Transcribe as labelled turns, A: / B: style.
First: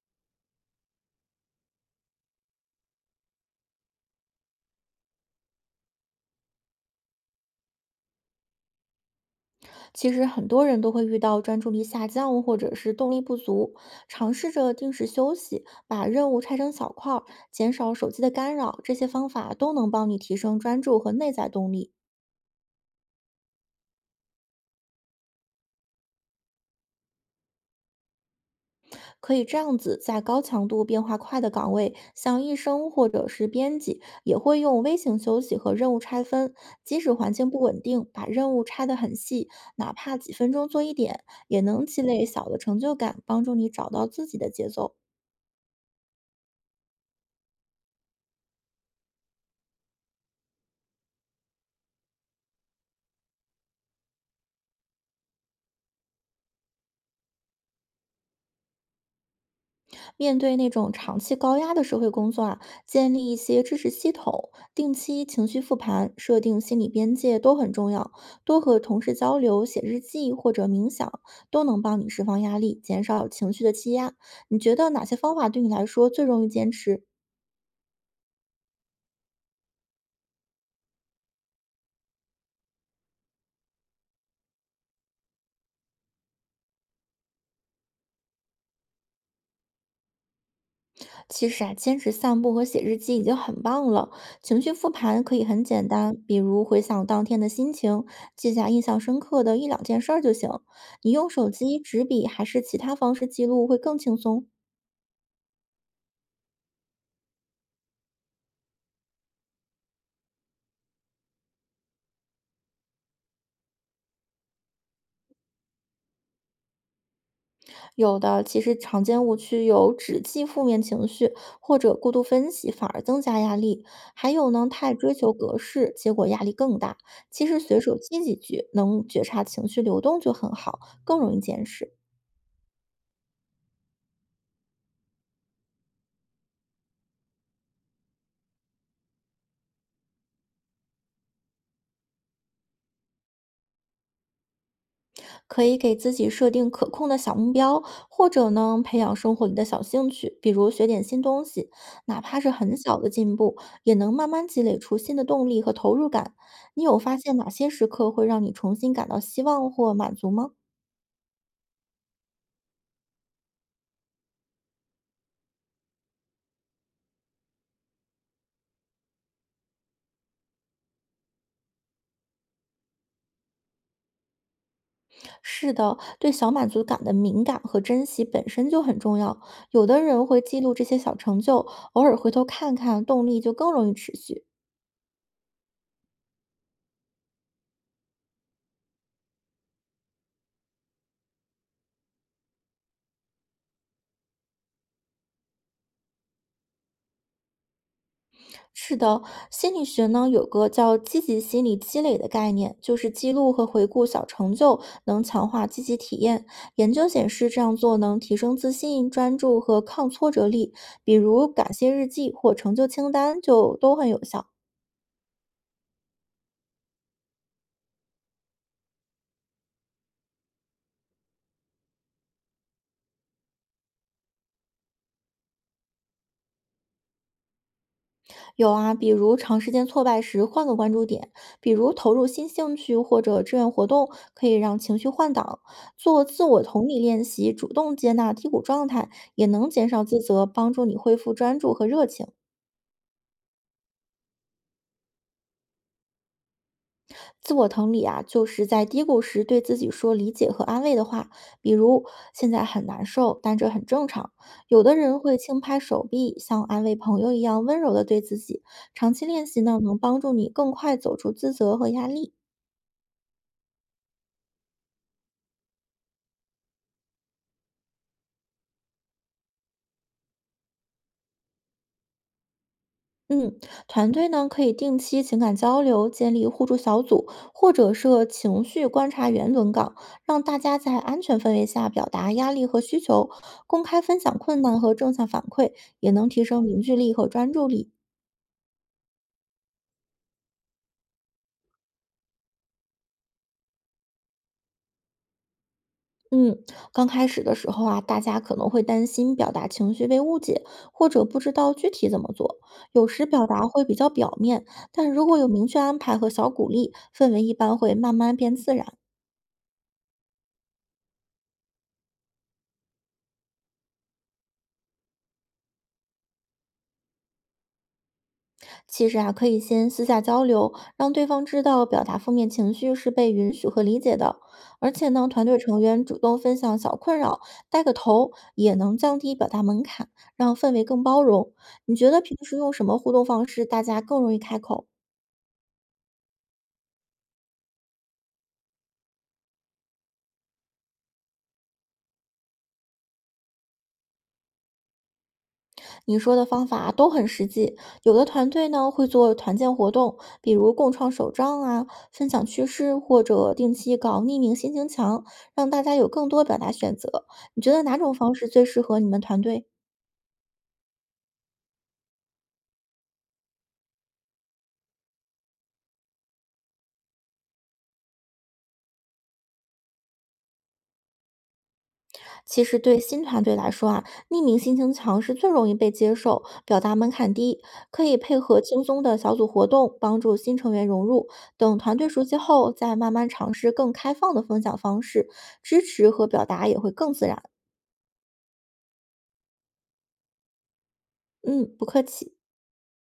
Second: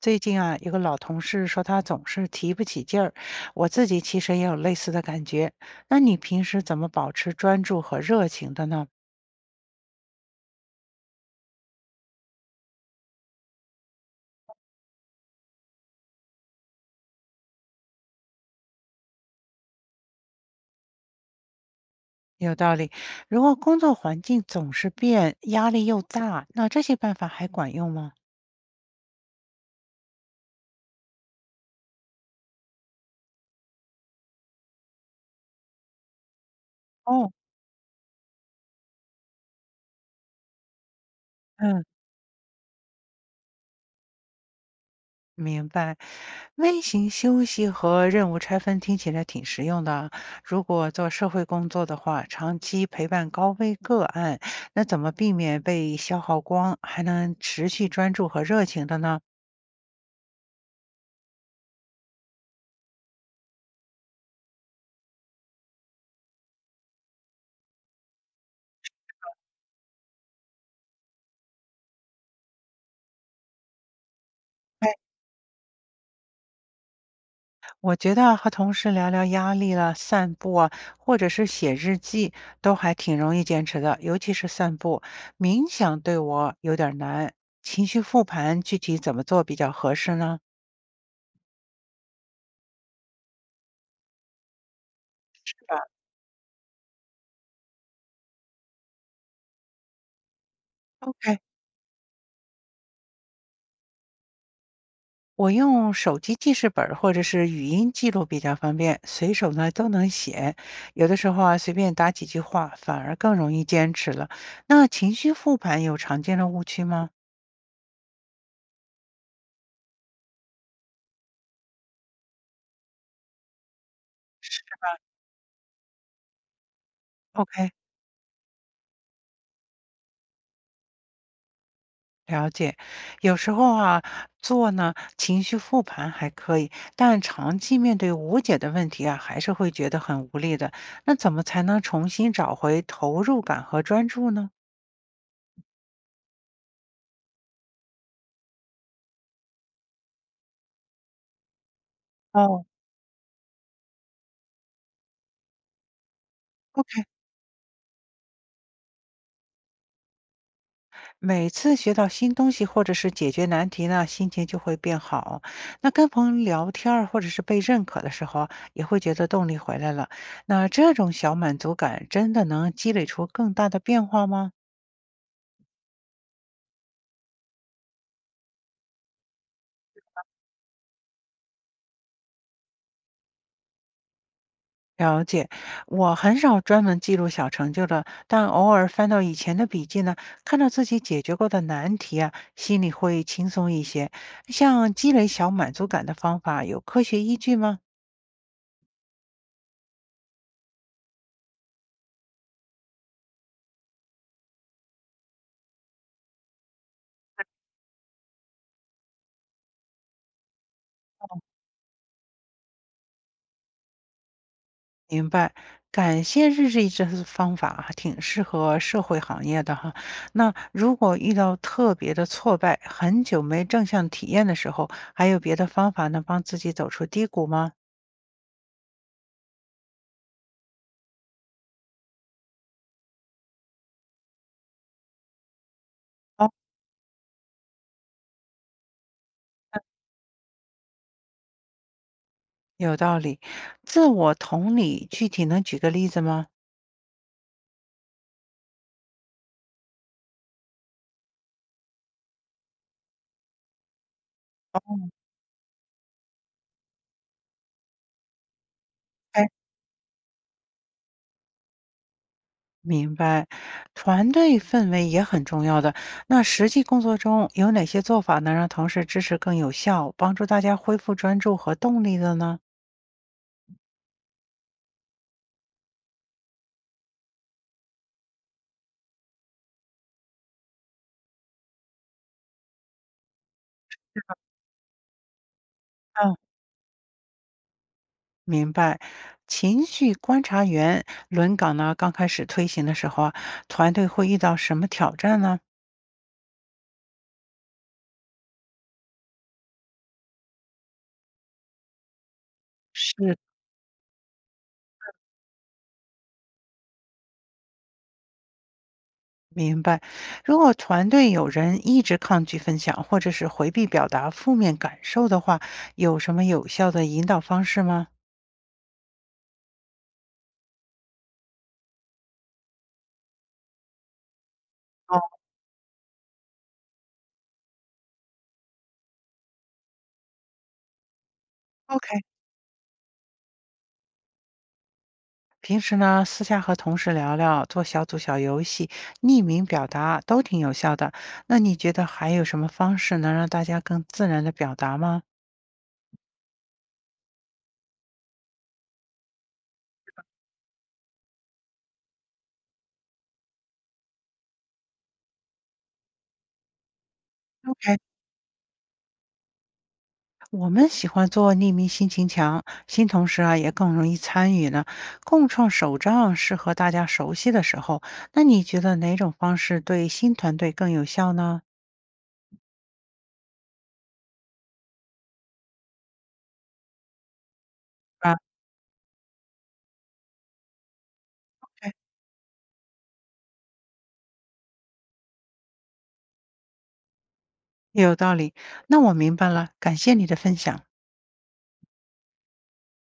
A: 最近啊，有个老同事说他总是提不起劲儿，我自己其实也有类似的感觉。那你平时怎么保持专注和热情的呢？
B: 其实很多人都会遇到专注力下降或者是动力不足，尝试着定时休息，把任务拆成小块儿，减少手机的干扰，这些方法都能帮你提升专注和内在动力。
A: 有道理。如果工作环境总是变，压力又大，那这些办法还管用吗？
B: 可以这样子，在高强度变化快的岗位，像医生或者是编辑，也会用微型休息和任务拆分。即使
A: 哦，
B: 环境不稳定，把任务拆得很细，哪怕几分钟做一点，也
A: 嗯，
B: 能积累小的成就感，帮助你找到自己的节奏。
A: 明白，微型休息和任务拆分听起来挺实用的啊。如果做社会工作的话，长期陪伴高危个案，那怎么避免被消耗光，还能持续专注和热情的呢？
B: 面对那种长期高压的社会工作啊，建立一些支持系统，定期情绪复盘，设定心理边界都很重要。多和同事交流、写日记或者冥想，都能帮你释放压力，减少情绪的积压。你觉得哪些方法对你来说最容易坚持？
A: 我觉得和同事聊聊压力了、散步啊，或者是写日记，都还挺容易坚持的，尤其是散步。冥想对我有点儿难，情绪复盘具体怎么做比较合适呢？
B: 其实啊，坚持散步和写日记已经很棒了。情绪复盘可以
A: 是
B: 很
A: 吧
B: 简单，比如回想当天的心情，记下印象深刻的一两件事儿就行。你用
A: ？OK。
B: 手机、纸笔还是其他方式记录会更轻松。
A: 我用手机记事本儿或者是语音记录比较方便，随手呢都能写。有的时候啊，随便打几句话，反而更容易坚持了。那情绪复盘有常见的误区吗
B: 有的其实常见误区有只记负面情绪或者过度分析，反而增加压力。还有呢，太追求格式，结果压力更大。其实
A: ？OK，
B: 随手记几句，能觉察情绪流动就很好，更容易坚持。
A: 了解。有时候啊，做呢情绪复盘还可以，但长期面对无解的问题啊，还是会觉得很无力的。那怎么才能重新找回投入感和专注呢？
B: 可以给自己设定可控的小目标，或者呢，培养生活里的小兴趣，比如学点新东西，哪怕是
A: 哦
B: 很小的进步，也能慢慢积累出新的动力和投入感。你有
A: ，OK。
B: 发现哪些时刻会让你重新感到希望或满足吗？
A: 每次学到新东西或者是解决难题呢，心情就会变好。那跟朋友聊天儿或者是被认可的时候啊，也会觉得动力回来了。那这种小满足感真的能积累出更大的变化吗？
B: 是的，对小满足感的敏感和珍惜本身就很重要。有的人会记录这些小成就，偶尔回头看看，动力就更容易持续。
A: 了解，我很少专门记录小成就的，但偶尔翻到以前的笔记呢，看到自己解决过的难题啊，心里会轻松一些。像积累小满足感的方法，有科学依据吗？
B: 是的，心理学呢有个叫积极心理积累的概念，就是记录和回顾小成就，能强化积极体验。研究显示，这样做能提升自信、专注和抗挫折力，比如感谢日记或成就清单就都很有效。
A: 明白，感谢日志这方法还挺适合社会行业的哈。那如果遇到特别的挫败，很久没正向体验的时候，还有别的方法能帮自己走出低谷吗？
B: 有啊，比如长时间挫败时换个关注点，比如投入新兴趣或者志愿活动，可以让情绪换挡。做自
A: 哦，
B: 我同理练习，主动接纳低谷状态，也能减少自责，帮助你恢复专注和热情。
A: 有道理。自我同理，具体能举个例子吗？
B: 自我同理啊，就是在低谷时对自己说理解和安慰的话，比如现在很难受，但这很正常。有的
A: 哦
B: 人会轻拍手臂，像安慰朋友一样温柔的对自己。长期练
A: ？OK，
B: 习呢，能帮助你更快走出自责和压力。
A: 明白。团队氛围也很重要的。那实际工作中有哪些做法能让同事支持更有效，帮助大家恢复专注和动力的呢？
B: 嗯，团队呢可以定期情感交流，建立互助小组，或者设情绪观察员轮岗，让大家在安全氛围下表达压力和需求，公开分享困难和正向反馈，也能提升凝聚力和专注力。
A: 明白，情绪观察员轮岗呢，刚开始推行的时候啊，团队会遇到什么挑战呢？
B: 嗯，刚开始的时候啊，大家可能会担心表达情绪被误解，或者不知道具体怎么做。有时
A: 是。
B: 表达会比较表面，但如果有明确安排和小鼓励，氛围一般会慢慢变自然。
A: 明白，如果团队有人一直抗拒分享，或者是回避表达负面感受的话，有什么有效的引导方式吗？
B: 其实啊，可以先私下交流，让对方知道表达负面情绪是被允许和理解的。而且
A: 哦，
B: 呢，团队成员主动分享小困扰，带个头，也能降低表达门槛，让氛围更包容。你觉
A: ？OK，
B: 得平时用什么互动方式大家更容易开口？
A: 平时呢，私下和同事聊聊，做小组小游戏，匿名表达都挺有效的。那你觉得还有什么方式能让大家更自然的表达吗？
B: 你说的方法都很实际。有的团队呢会做团建活动，比如共创手账啊，分享趣事，或者定期搞匿名心情墙，让大家有更多表达选择。你
A: o
B: 觉得
A: k。
B: 哪种方式最适合你们团队？
A: 我们喜欢做匿名心情墙，新同事啊也更容易参与呢。共创手账适合大家熟悉的时候，那你觉得哪种方式对新团队更有效呢？
B: 其实对新团队来说啊，匿名性情强是最容易被接受，表达门槛低，可以
A: 啊，
B: 配合轻松的小组活动，帮助新成员融入。等
A: 对，
B: 团队熟悉后，再慢慢尝试更开放的分享方式，支持和表达也会更自然。
A: 有道理。那我明白了，感谢你的分享。
B: 嗯，不客气。